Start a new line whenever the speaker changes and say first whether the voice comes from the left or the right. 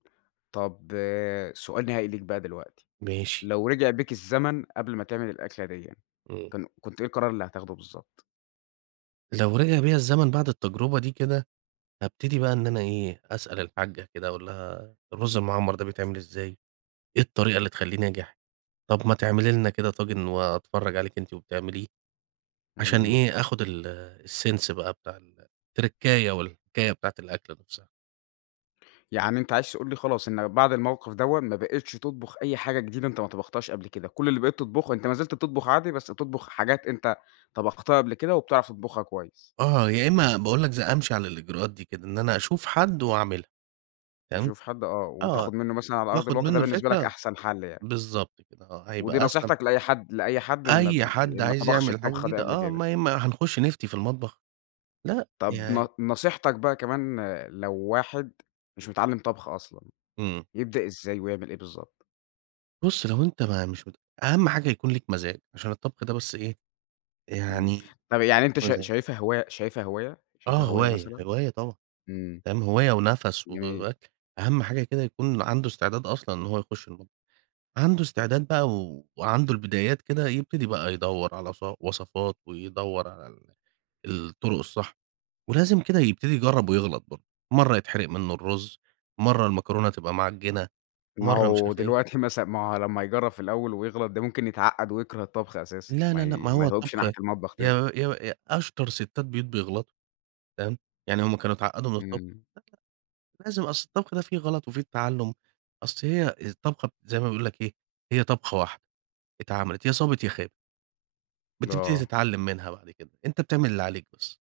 left: طَب آآ، سؤال نهائي ليك بقى دلوقتي،
right: ماشي.
left: لو رِجع بيك الزمن قبْل ما تعمل الأكلة ديًّا،
right: إمم.
left: كان كنت إيه القرار اللي هتاخده بالضبط؟
right: لو رِجع بيَّ الزمن بَعد التجربة دي كده، هابتدي بقى إن أنا إيه، أسأل الحاجّة كده أقول لها "الرز المعمّر ده بيتعمل إزاي؟ إيه الطريقة اللي تخلّيه ناجح؟ طَب ما تعملي لنا كده طاجن وأتفرّج عليكِ أنتِ وبتعمليه." عشان
left: إمم.
right: إيه، آخد ال sense بقى بتاع التركّاية والحكاية بتاعة الأكل نفْسها.
left: يعني أنت عايز تقول لي خلاص، إن بَعد الموقف دوًّا ما بقيتش تطبُخ أي حاجة جديدة أنت ما طبختهاش قبْل كده، كلّ اللي بقيت تطبخُه أنت ما زلت بتطبُخ عادي بس بتطبُخ حاجات أنت طبَختها قبْل كده وبتعرَف تطبُخها كويس.
right: آه، يا إمّا باقول لك ز أمشِي على الإجراءات دي كده، إن أنا أشوف حد وأعملها، تمام؟
left: تشوف حد آه،
right: آه،
left: وتاخذ مِنُّه مثلًا على أرض
right: وآخُذ
left: الواقع، ده
right: مِنُّه
left: بالنسبة لك
right: الفكرة،
left: أحسَن حَل يعني.
right: بالضبط كده آه،
left: ودي
right: هيبقى أسلَم.
left: نصيحتك لأي حد لأي حد ما
right: أي
left: ب
right: حد
left: ما
right: عايز
left: طبَخش
right: يعمل حاجة
left: الطبخة دي
right: جديدة،
left: قبْل
right: آه،
left: كده.
right: ما ي ما هنخش نفْتي في المطبخ، لأ،
left: طَب
right: يع
left: ن نصيحتك بقى كمان آآ، لو واحد مش متعلِّم طبْخ أصلًا،
right: إمم.
left: يبدأ إزاي ويعمل إيه بالضبط؟
right: بُصّ لو أنت ما مش مت أهم حاجة يكون ليك مزاج، عشان الطبخ ده بس إيه،
left: إمم.
right: يعني
left: طَب يعني أنت شا
right: مزاج.
left: شايفها هواي شايفها هواية شايفها
right: آه
left: هواية
right: هواية،
left: مثلًا؟
right: هواية طبعًا،
left: إمم.
right: ام هواية ونفَس
left: جميل.
right: و أهم حاجة كده يكون عَنده إستعداد أصلًا إن هو يخش المطبخ، عَنده إستعداد بقى وعنده البدايات كده يبتدي بقى يدوّر على ص وصَفات ويدوّر على ال الطُّرق الصح، ولازم كده يبتدي يجرّب ويغلَط برضه، مرَّة يتحرق مِنُّه الرز، مرَّة المكرونة تبقى معجِّنة،
left: ما
right: مرَّة مش
left: هو
right: عارف
left: دلوقتي
right: إيه.
left: مثلًا ما لمّا يجرّب في الأول ويغلَط، ده ممكن يتعقّد ويكرَه الطبخ أساسًا
right: لا،
left: ما
right: لا، لأ
left: ي
right: ما
left: ما
right: هو
left: يهوِّبش
right: الطبخ
left: ناحية المطبخ تاني.
right: يا يا أ أشطر سِتّات بيوت بيغلَطوا، تمام؟ يعني هُم كانوا اتعقّدوا من الطبخ؟!
left: إمم.
right: لازم، أصْل الطبخ ده فيه غلَط وفيه تعلُّم، أصْل هي الطبخة زي ما بيقول لك إيه، هي طبخة واحدة اتعملِت، يا صابِت يا خابِت. بتبتدي
left: آه.
right: تتعلِّم منها بعد كده، أنت بتعمل اللي عليك بس.